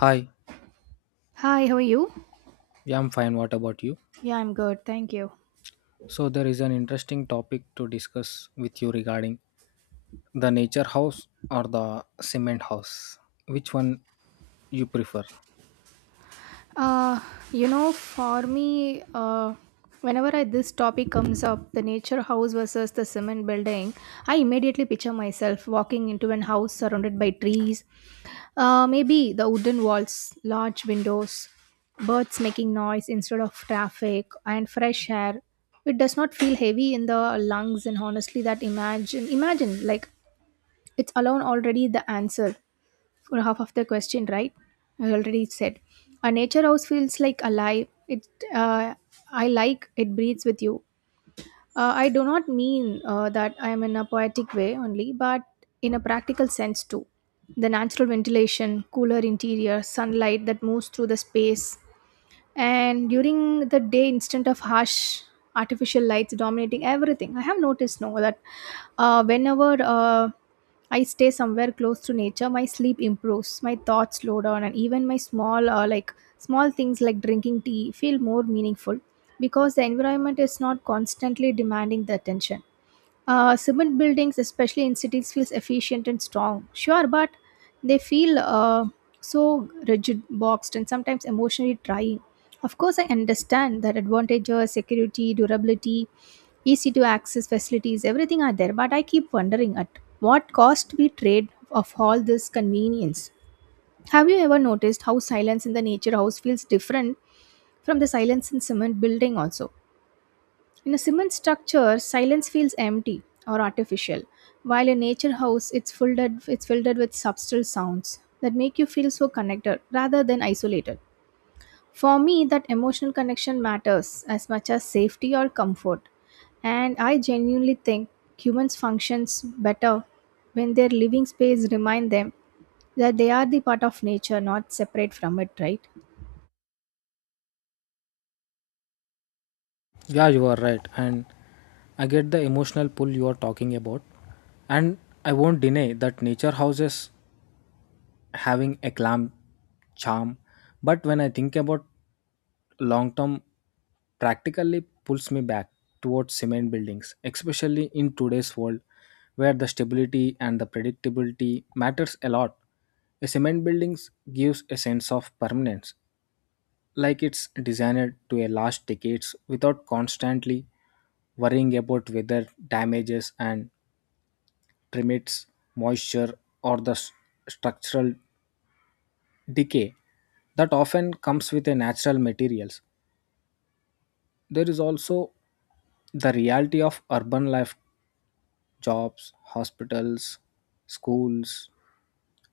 Hi, Hi, how are you? yeah, I'm fine. What about you? Yeah, I'm good. Thank you. So, there is an interesting topic to discuss with you regarding the nature house or the cement house. Which one you prefer? Uh, for me, whenever this topic comes up, the nature house versus the cement building, I immediately picture myself walking into an house surrounded by trees, maybe the wooden walls, large windows, birds making noise instead of traffic, and fresh air. It does not feel heavy in the lungs, and honestly, that imagine like it's alone already the answer. For half of the question, right? I already said. A nature house feels like alive. Uh, I like it breathes with you. I do not mean that I am in a poetic way only, but in a practical sense too. The natural ventilation, cooler interior, sunlight that moves through the space, and during the day instead of harsh artificial lights dominating everything. I have noticed now that, whenever, I stay somewhere close to nature, my sleep improves, my thoughts slow down, and even my small, like small things like drinking tea feel more meaningful because the environment is not constantly demanding the attention. Cement buildings, especially in cities, feels efficient and strong. Sure, but they feel so rigid, boxed, and sometimes emotionally trying. Of course, I understand that advantages, security, durability, easy to access facilities, everything are there. But I keep wondering at what cost we trade of all this convenience. Have you ever noticed how silence in the nature house feels different from the silence in cement building also? In a cement structure, silence feels empty or artificial, while in nature house it's filled with subtle sounds that make you feel so connected rather than isolated. For me, that emotional connection matters as much as safety or comfort. And I genuinely think humans functions better when their living space remind them that they are the part of nature, not separate from it, right? Yeah, you are right. And I get the emotional pull you are talking about. And I won't deny that nature houses having a clam charm, but when I think about long term, practically pulls me back towards cement buildings, especially in today's world where the stability and the predictability matters a lot. A cement buildings gives a sense of permanence, like it's designed to a last decades without constantly worrying about weather damages and permits, moisture, or the structural decay that often comes with a natural materials. There is also the reality of urban life. Jobs, hospitals, schools,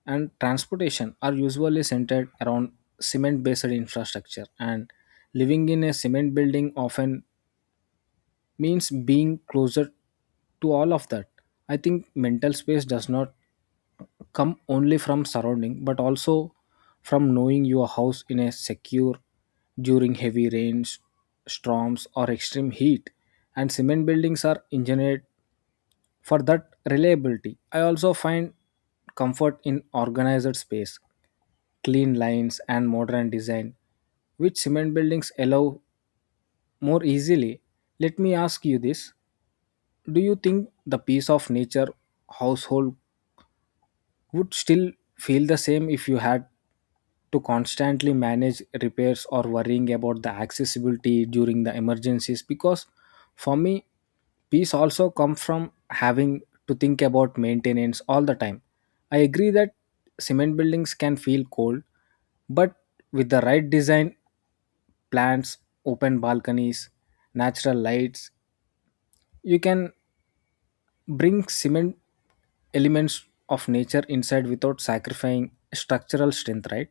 and transportation are usually centered around cement based infrastructure, and living in a cement building often means being closer to all of that. I think mental space does not come only from surrounding, but also from knowing your house in a secure during heavy rains, storms, or extreme heat, and cement buildings are engineered for that reliability. I also find comfort in organized space, clean lines, and modern design, which cement buildings allow more easily. Let me ask you this: do you think the peace of nature household would still feel the same if you had to constantly manage repairs or worrying about the accessibility during the emergencies? Because for me, peace also comes from having to think about maintenance all the time. I agree that cement buildings can feel cold, but with the right design, plants, open balconies, natural lights, you can bring cement elements of nature inside without sacrificing structural strength, right?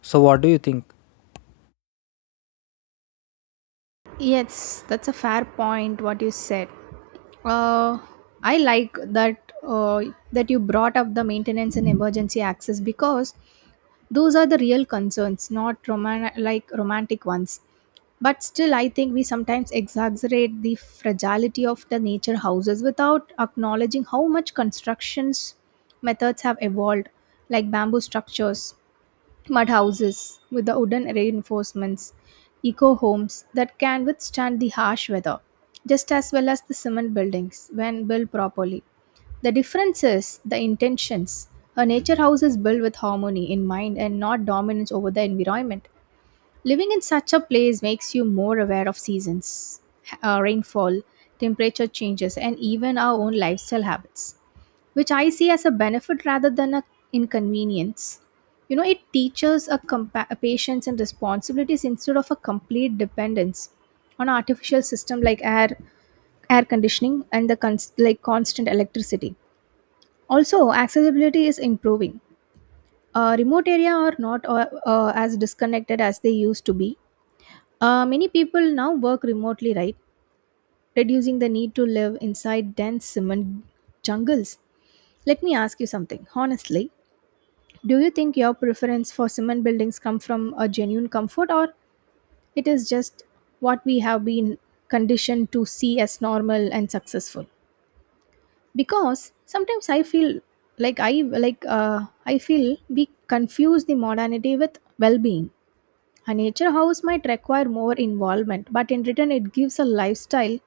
So, what do you think? Yes, that's a fair point what you said. Uh, I like that you brought up the maintenance and emergency access because those are the real concerns, not like romantic ones. But still, I think we sometimes exaggerate the fragility of the nature houses without acknowledging how much constructions methods have evolved, like bamboo structures mud houses with the wooden reinforcements, eco homes that can withstand the harsh weather, just as well as the cement buildings when built properly. The difference is the intentions. A nature house is built with harmony in mind and not dominance over the environment. Living in such a place makes you more aware of seasons, rainfall, temperature changes, and even our own lifestyle habits, which I see as a benefit rather than an inconvenience. It teaches a patience and responsibilities instead of a complete dependence on artificial system like air conditioning and the like constant electricity. Also, accessibility is improving. Remote area are not as disconnected as they used to be. Many people now work remotely, right? Reducing the need to live inside dense cement jungles. Let me ask you something. Honestly, do you think your preference for cement buildings come from a genuine comfort or it is just what we have been conditioned to see as normal and successful? Because sometimes I feel like I feel we confuse the modernity with well-being. A nature house might require more involvement, but in return, it gives a lifestyle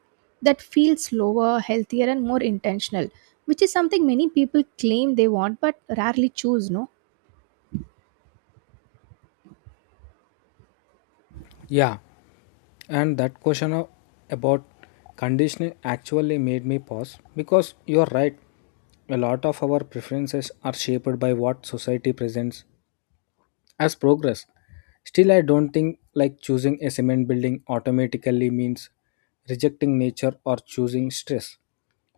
that feels slower, healthier, and more intentional, which is something many people claim they want but rarely choose. No, Yeah And that question of, about conditioning actually made me pause because you're right, a lot of our preferences are shaped by what society presents as progress. Still, I don't think like choosing a cement building automatically means rejecting nature or choosing stress.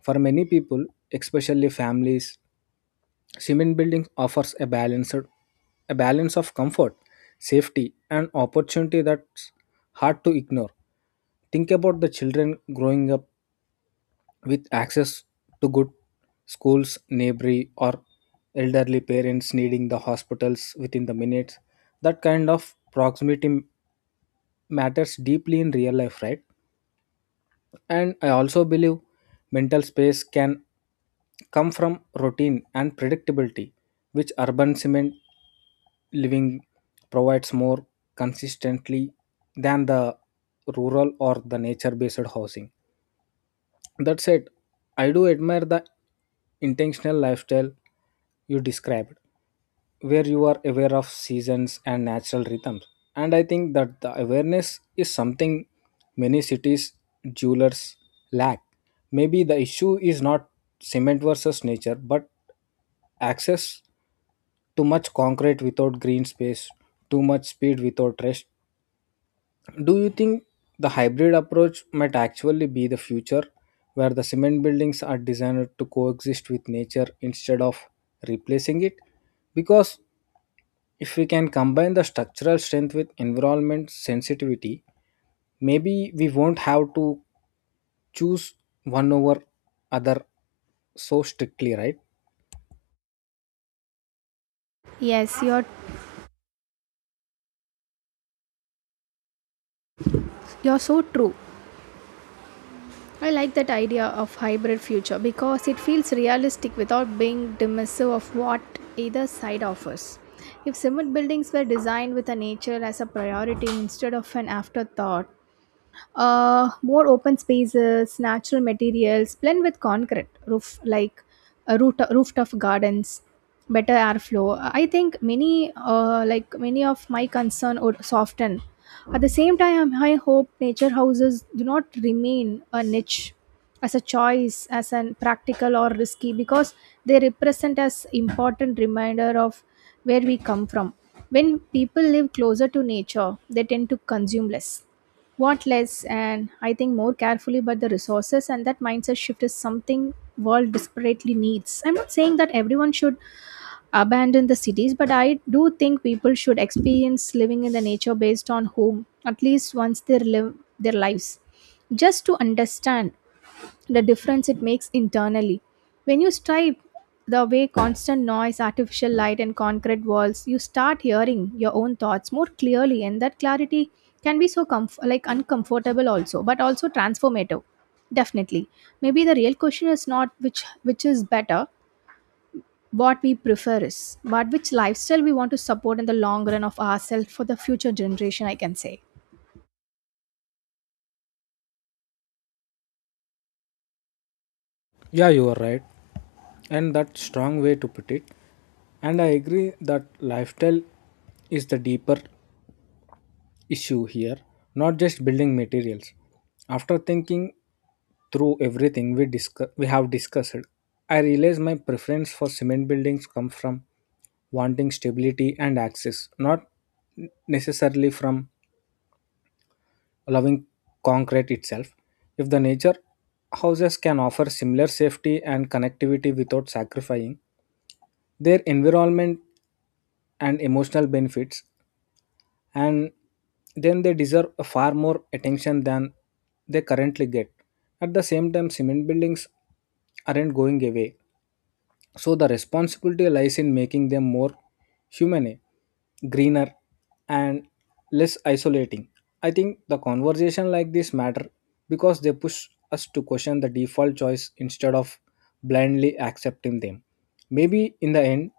For many people, especially families, cement building offers a balanced a balance of comfort, safety, and opportunity that's hard to ignore. Think about the children growing up with access to good schools, neighborly, or elderly parents needing the hospitals within the minutes. That kind of proximity matters deeply in real life, right? And I also believe mental space can come from routine and predictability, which urban cement living provides more consistently than the rural or the nature based housing. That said, I do admire the intentional lifestyle you described, where you are aware of seasons and natural rhythms. And I think that the awareness is something many cities' jewelers lack. Maybe the issue is not cement versus nature, but access. Too much concrete without green space, too much speed without rest. Do you think the hybrid approach might actually be the future, where the cement buildings are designed to coexist with nature instead of replacing it? Because if we can combine the structural strength with environment sensitivity, maybe we won't have to choose one over other so strictly, right? yes, you're so true. I like that idea of hybrid future because it feels realistic without being dismissive of what either side offers. If cement buildings were designed with a nature as a priority instead of an afterthought, more open spaces, natural materials blend with concrete rooftop gardens, better airflow. I think many of my concern would soften. At the same time, I hope nature houses do not remain a niche as a choice, as an practical or risky, because they represent as important reminder of where we come from. When people live closer to nature, they tend to consume less want less and I think more carefully about the resources, and that mindset shift is something world desperately needs. I'm not saying that everyone should abandon the cities, but I do think people should experience living in the nature based on home, at least once they live their lives, just to understand the difference it makes internally. When you stripe the way constant noise, artificial light, and concrete walls, you start hearing your own thoughts more clearly, and that clarity can be so like uncomfortable also, but also transformative. Definitely, maybe the real question is not which is better, what we prefer is, but which lifestyle we want to support in the long run of ourselves for the future generation, I can say. Yeah, you are right. And that's strong way to put it. And I agree that lifestyle is the deeper issue here, not just building materials. After thinking through everything we have discussed, I realize my preference for cement buildings come from wanting stability and access, not necessarily from loving concrete itself. If the nature houses can offer similar safety and connectivity without sacrificing their environment and emotional benefits, and then they deserve a far more attention than they currently get. At the same time, cement buildings aren't going away. So the responsibility lies in making them more humane, greener, and less isolating. I think the conversation like this matter because they push us to question the default choice instead of blindly accepting them. Maybe in the end,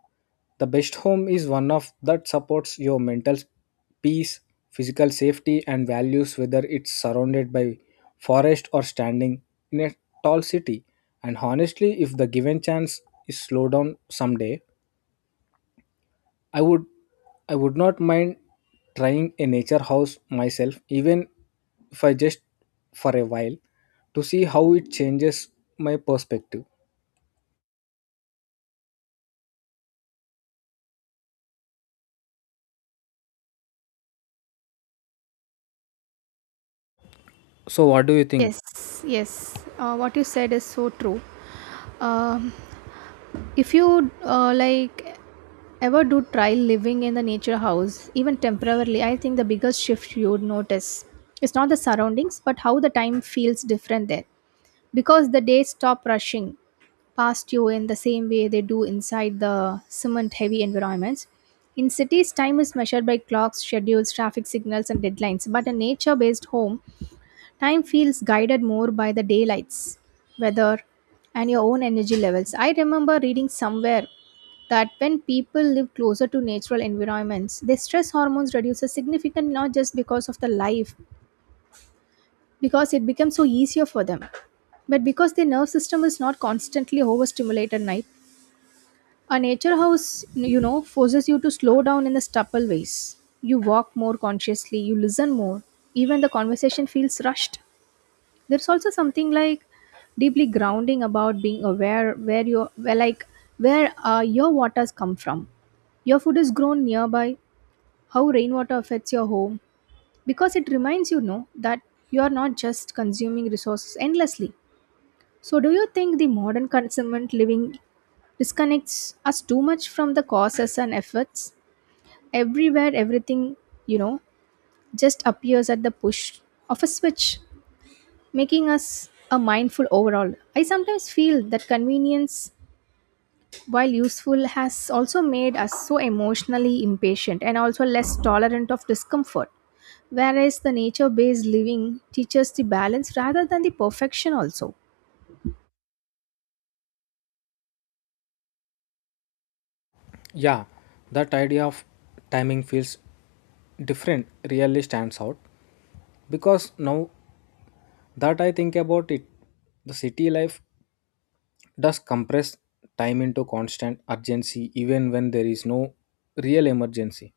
the best home is one of that supports your mental peace, physical safety, and values, whether it's surrounded by forest or standing in a tall city. And honestly, if the given chance is slow down someday, I would I would not mind trying a nature house myself, even if I just for a while, to see how it changes my perspective. So what do you think? Yes, yes. What you said is so true. Um If you like ever do try living in the nature house, even temporarily, I think the biggest shift you would notice is not the surroundings, but how the time feels different there, because the days stop rushing past you in the same way they do inside the cement heavy environments. In cities, time is measured by clocks, schedules, traffic signals, and deadlines. But a nature based home, time feels guided more by the daylights, weather, and your own energy levels. I remember reading somewhere that when people live closer to natural environments, their stress hormones reduces significant not just because of the life, because it becomes so easier for them, but because their nerve system is not constantly overstimulated night. A nature house, forces you to slow down in the stubble ways. You walk more consciously, you listen more, even the conversation feels rushed. There's also something like deeply grounding about being aware where your waters come from, your food is grown nearby, how rainwater affects your home, because it reminds you know that you are not just consuming resources endlessly. So do you think the modern consummate living disconnects us too much from the causes and efforts everywhere? Everything, you know just appears at the push of a switch, making us a mindful overall. I sometimes feel that convenience, while useful, has also made us so emotionally impatient and also less tolerant of discomfort, whereas the nature based living teaches the balance rather than the perfection, also. Yeah, that idea of timing feels different really stands out because now that I think about it, the city life does compress time into constant urgency even when there is no real emergency.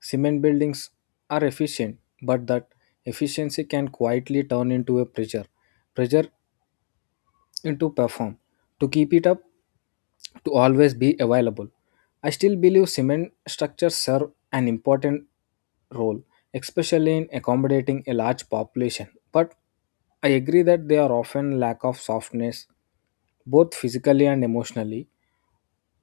Cement buildings are efficient, but that efficiency can quietly turn into a pressure into perform. To keep it up, to always be available. I still believe cement structures serve an important role, especially in accommodating a large population. But I agree that they are often lack of softness, both physically and emotionally.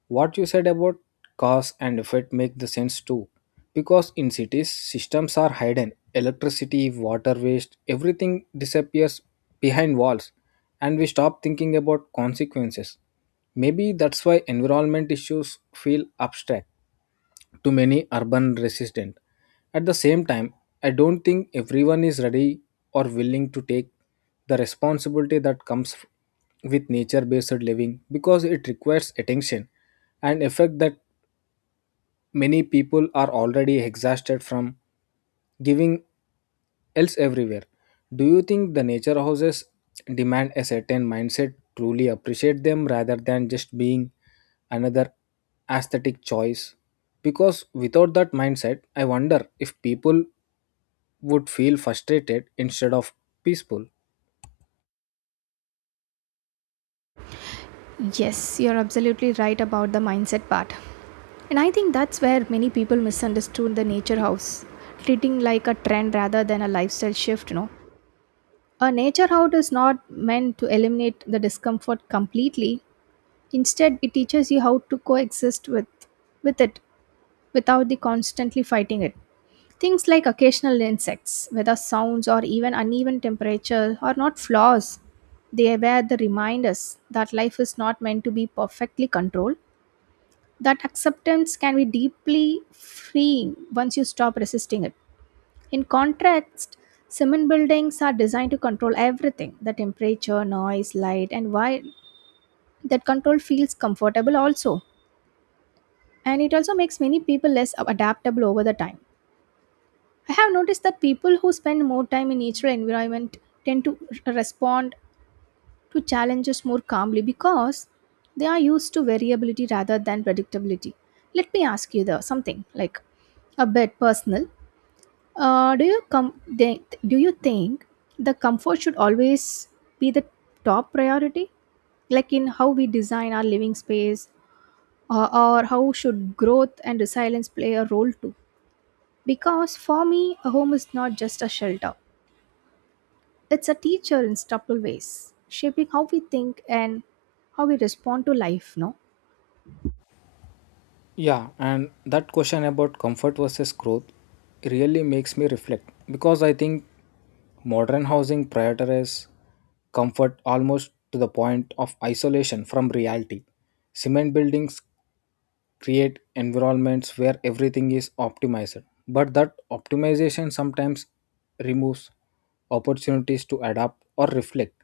What you said about cause and effect make the sense too, because in cities systems are hidden, electricity, water, waste, everything disappears behind walls, and we stop thinking about consequences. Maybe that's why environment issues feel abstract to many urban residents. At the same time, I don't think everyone is ready or willing to take the responsibility that comes with nature based living because it requires attention, an effect that many people are already exhausted from giving else everywhere. Do you think the nature houses demand a certain mindset truly appreciate them rather than just being another aesthetic choice? Because without that mindset, I wonder if people would feel frustrated instead of peaceful. Yes, you're absolutely right about the mindset part. And I think that's where many people misunderstood the nature house, treating like a trend rather than a lifestyle shift. A nature house is not meant to eliminate the discomfort completely. Instead, it teaches you how to coexist with it without the constantly fighting it. Things like occasional insects, whether sounds or even uneven temperature, are not flaws. They were the reminders that life is not meant to be perfectly controlled, that acceptance can be deeply freeing once you stop resisting it. In contrast, cement buildings are designed to control everything the temperature, noise, light, and while that control feels comfortable also, and it also makes many people less adaptable over the time. I have noticed that people who spend more time in natural environment tend to respond to challenges more calmly because they are used to variability rather than predictability. Let me ask you the something like a bit personal. Uh, do you com- they, do you think the comfort should always be the top priority, like in how we design our living space, or how should growth and resilience play a role too? Because for me, a home is not just a shelter, it's a teacher in subtle ways, shaping how we think and how we respond to life, no? Yeah, and that question about comfort versus growth really makes me reflect because I think modern housing prioritizes comfort almost to the point of isolation from reality. Cement buildings create environments where everything is optimized, but that optimization sometimes removes opportunities to adapt or reflect.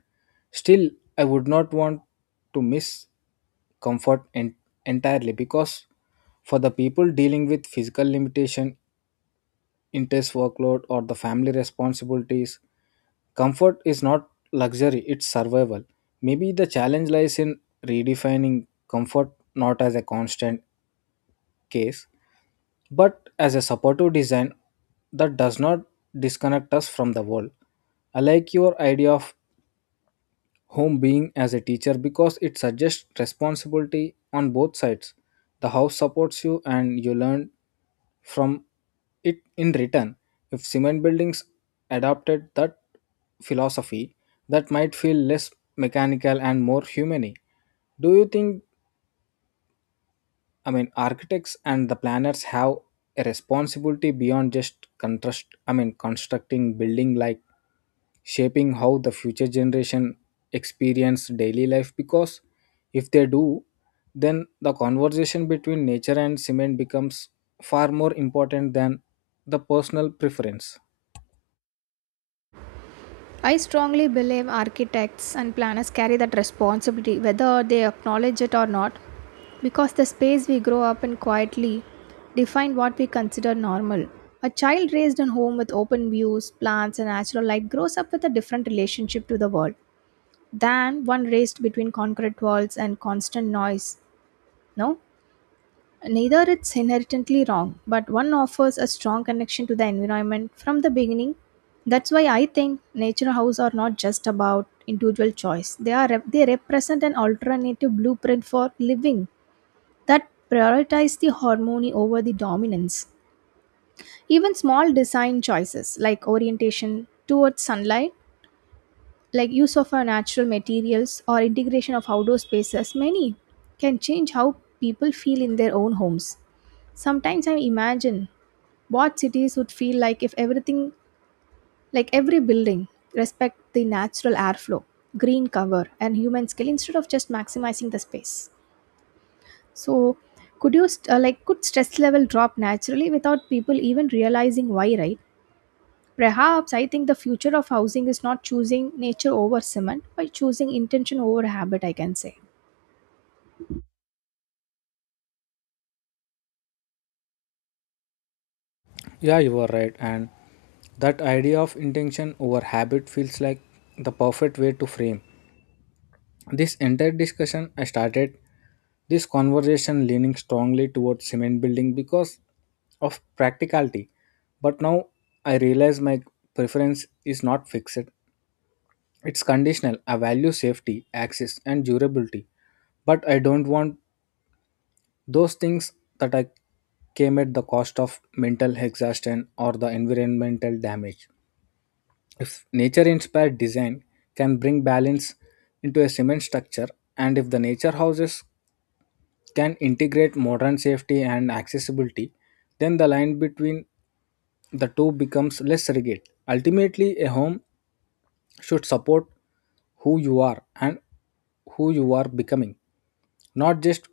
Still, I would not want to miss comfort entirely, because for the people dealing with physical limitation, intense workload, or the family responsibilities, comfort is not luxury, it's survival. Maybe the challenge lies in redefining comfort not as a constant case, but as a supportive design that does not disconnect us from the world. I like your idea of home being as a teacher because it suggests responsibility on both sides. The house supports you and you learn from it in return. If cement buildings adopted that philosophy, that might feel less mechanical and more humane. Do you think architects and the planners have a responsibility beyond just contrast, I mean, constructing building, like shaping how the future generation experience daily life? Because if they do, then the conversation between nature and cement becomes far more important than the personal preference. I strongly believe architects and planners carry that responsibility, whether they acknowledge it or not, because the space we grow up in quietly define what we consider normal. A child raised in home with open views, plants, and natural light grows up with a different relationship to the world than one raised between concrete walls and constant noise. No? Neither it's inherently wrong, but one offers a strong connection to the environment from the beginning. That's why I think nature house are not just about individual choice. They represent an alternative blueprint for living that prioritize the harmony over the dominance. Even small design choices like orientation towards sunlight, like use of our natural materials or integration of outdoor spaces, many can change how people feel in their own homes. Sometimes I imagine what cities would feel like if everything, like every building, respect the natural airflow, green cover and human skill instead of just maximizing the space. So could you st- like could stress level drop naturally without people even realizing why, right? Perhaps I think the future of housing is not choosing nature over cement but choosing intention over habit, I can say. Yeah, you are right, and that idea of intention over habit feels like the perfect way to frame this entire discussion. I started this conversation leaning strongly towards cement building because of practicality. But now I realize my preference is not fixed. It's conditional. I value safety, access, and durability. But I don't want those things that I came at the cost of mental exhaustion or the environmental damage. If nature inspired design can bring balance into a cement structure, and if the nature houses can integrate modern safety and accessibility, then the line between the two becomes less rigid. Ultimately, a home should support who you are and who you are becoming, not just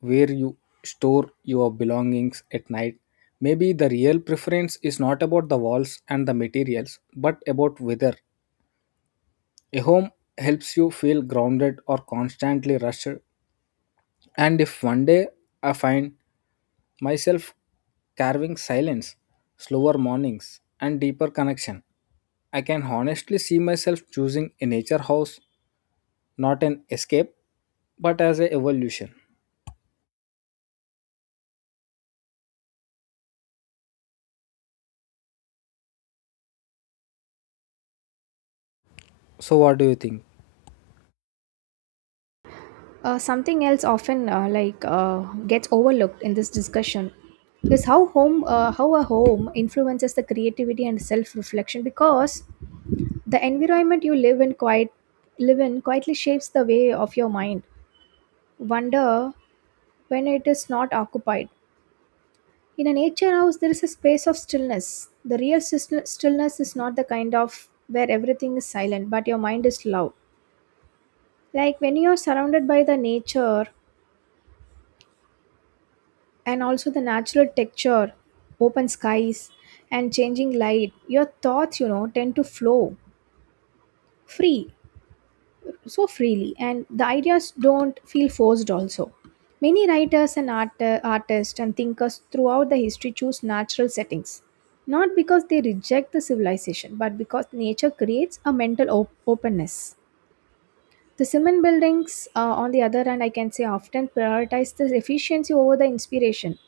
where you store your belongings at night. Maybe the real preference is not about the walls and the materials, but about whether a home helps you feel grounded or constantly rushed. And if one day I find myself carving silence, slower mornings, and deeper connection, I can honestly see myself choosing a nature house, not an escape, but as a evolution. So what do you think? Something else often gets overlooked in this discussion is how a home influences the creativity and self reflection, because the environment you live in quietly shapes the way of your mind wonder when it is not occupied. In a nature house there is a space of stillness. The real stillness is not the kind of where everything is silent but your mind is loud. Like when you are surrounded by the nature, and also the natural texture, open skies, and changing light, your thoughts, you know, tend to flow free, so freely, and the ideas don't feel forced also. Many writers and artists and thinkers throughout the history choose natural settings, not because they reject the civilization, but because nature creates a mental openness. The cement buildings, on the other hand, I can say, often prioritize the efficiency over the inspiration.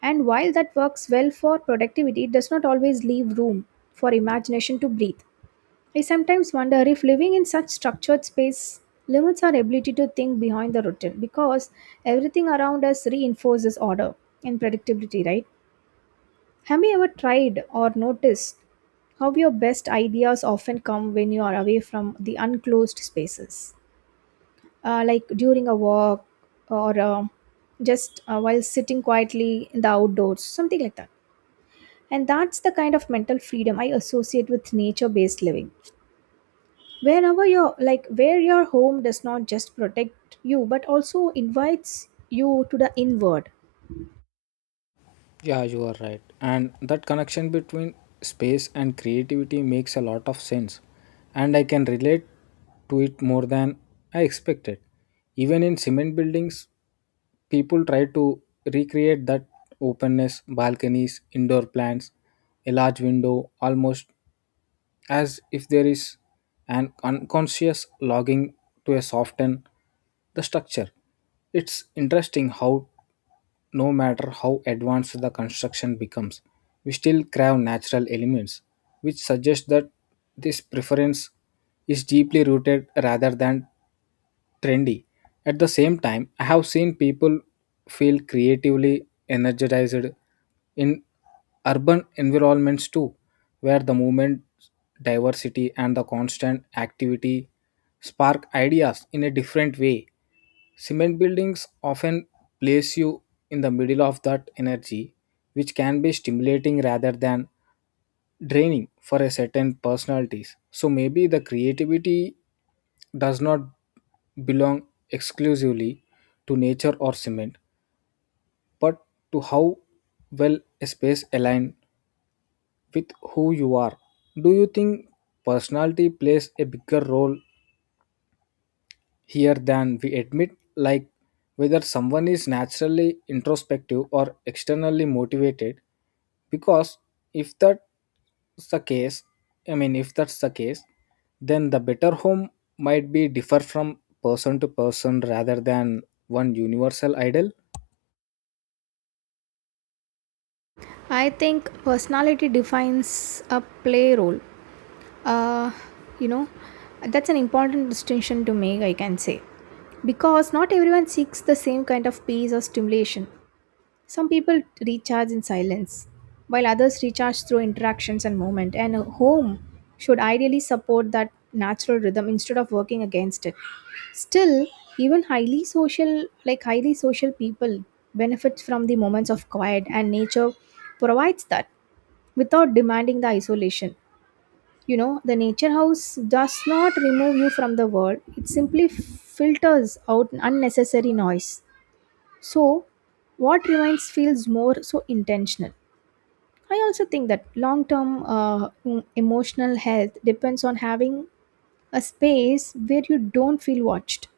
And while that works well for productivity, it does not always leave room for imagination to breathe. I sometimes wonder if living in such structured space limits our ability to think behind the routine, because everything around us reinforces order and predictability, right? Have you ever tried or noticed how your best ideas often come when you are away from the unclosed spaces? Like during a walk or just while sitting quietly in the outdoors, something like that. And that's the kind of mental freedom I associate with nature based living, whenever you're like where your home does not just protect you but also invites you to the inward. Yeah, you are right. And that connection between space and creativity makes a lot of sense. And I can relate to it more than I expected. Even in cement buildings, people try to recreate that openness, balconies, indoor plants, a large window, almost as if there is an unconscious logging to a soften the structure. It's interesting how no matter how advanced the construction becomes, we still crave natural elements, which suggests that this preference is deeply rooted rather than trendy. At the same time, I have seen people feel creatively energized in urban environments too, where the movement, diversity, and the constant activity spark ideas in a different way. Cement buildings often place you in the middle of that energy, which can be stimulating rather than draining for a certain personalities. So maybe the creativity does not belong exclusively to nature or cement, but to how well a space align with who you are. Do you think personality plays a bigger role here than we admit, like whether someone is naturally introspective or externally motivated? Because if that's the case, I mean, if that's the case, then the better home might be differ from person to person rather than one universal ideal. I think personality defines a play role. uh you know that's an important distinction to make, I can say, because not everyone seeks the same kind of peace or stimulation. Some people recharge in silence, while others recharge through interactions and movement. And a home should ideally support that natural rhythm instead of working against it. Still, even highly social people benefit from the moments of quiet, and nature provides that without demanding the isolation. You know, the nature house does not remove you from the world; it simply filters out unnecessary noise. So, what reminds feels more so intentional. I also think that long term emotional health depends on having a space where you don't feel watched,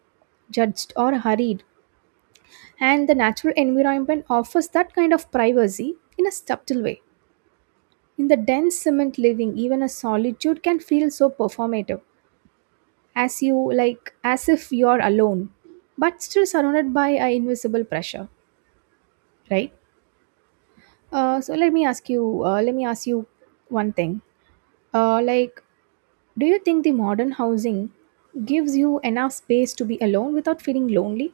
judged, or hurried. And the natural environment offers that kind of privacy in a subtle way. In the dense cement living, even a solitude can feel so performative, as you like, as if you're alone, but still surrounded by a invisible pressure, right? Let me ask you one thing. Uh, like, do you think the modern housing gives you enough space to be alone without feeling lonely?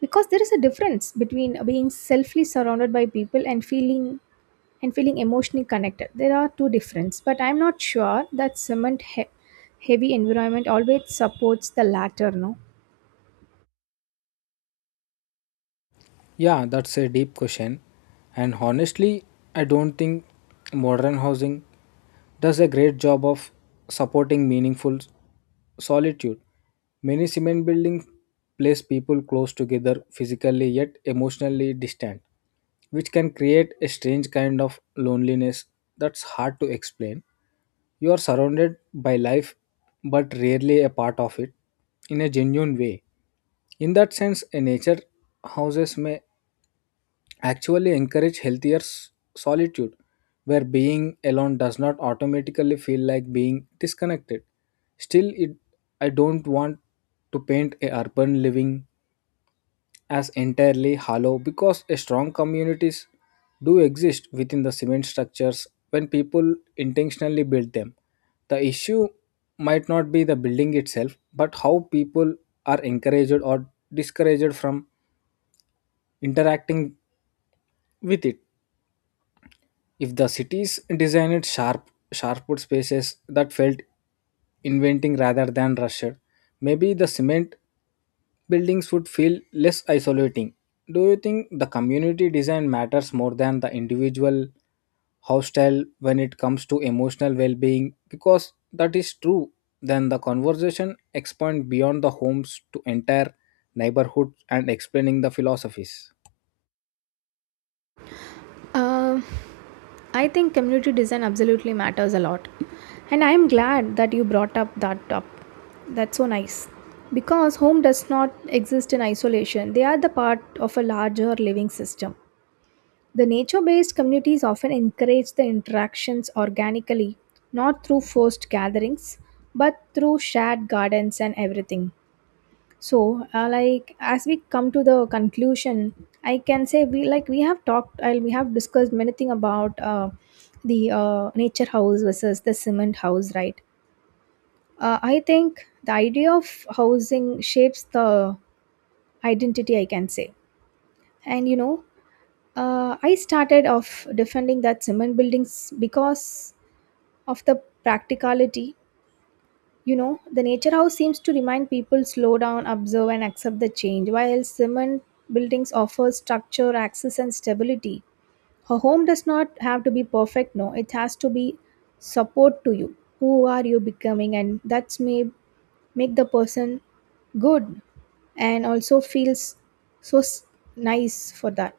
Because there is a difference between being selfishly surrounded by people and feeling emotionally connected. There are two differences, but I'm not sure that heavy environment always supports the latter. No. Yeah, that's a deep question. And honestly, I don't think modern housing does a great job of supporting meaningful solitude. Many cement buildings place people close together physically yet emotionally distant, which can create a strange kind of loneliness that's hard to explain. You are surrounded by life but rarely a part of it in a genuine way. In that sense, a nature houses may actually encourage healthier solitude, where being alone does not automatically feel like being disconnected. Still, I don't want to paint a urban living as entirely hollow because a strong communities do exist within the cement structures when people intentionally build them. The issue might not be the building itself, but how people are encouraged or discouraged from interacting with it. If the cities designed sharp wood spaces that felt inventing rather than rushed, maybe the cement buildings would feel less isolating. Do you think the community design matters more than the individual house style when it comes to emotional well being? Because that is true, then the conversation expand beyond the homes to entire neighborhoods and explaining the philosophies. Um, I think community design absolutely matters a lot. And I am glad that you brought up that up. That's so nice. Because home does not exist in isolation. They are the part of a larger living system. The nature-based communities often encourage the interactions organically, not through forced gatherings, but through shared gardens and everything. So, like, as we come to the conclusion, I can say we have talked and we have discussed many things about the nature house versus the cement house, right? I think the idea of housing shapes the identity, I can say. And you know, I started off defending that cement buildings because of the practicality. You know, the nature house seems to remind people slow down, observe, and accept the change, while cement buildings offer structure, access, and stability. A home does not have to be perfect, no, it has to be support to you. Who are you becoming? And that's may make the person good and also feels so nice for that.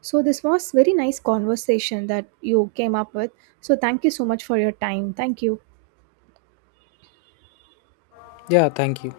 So this was very nice conversation that you came up with. So thank you so much for your time. Thank you. Yeah, thank you.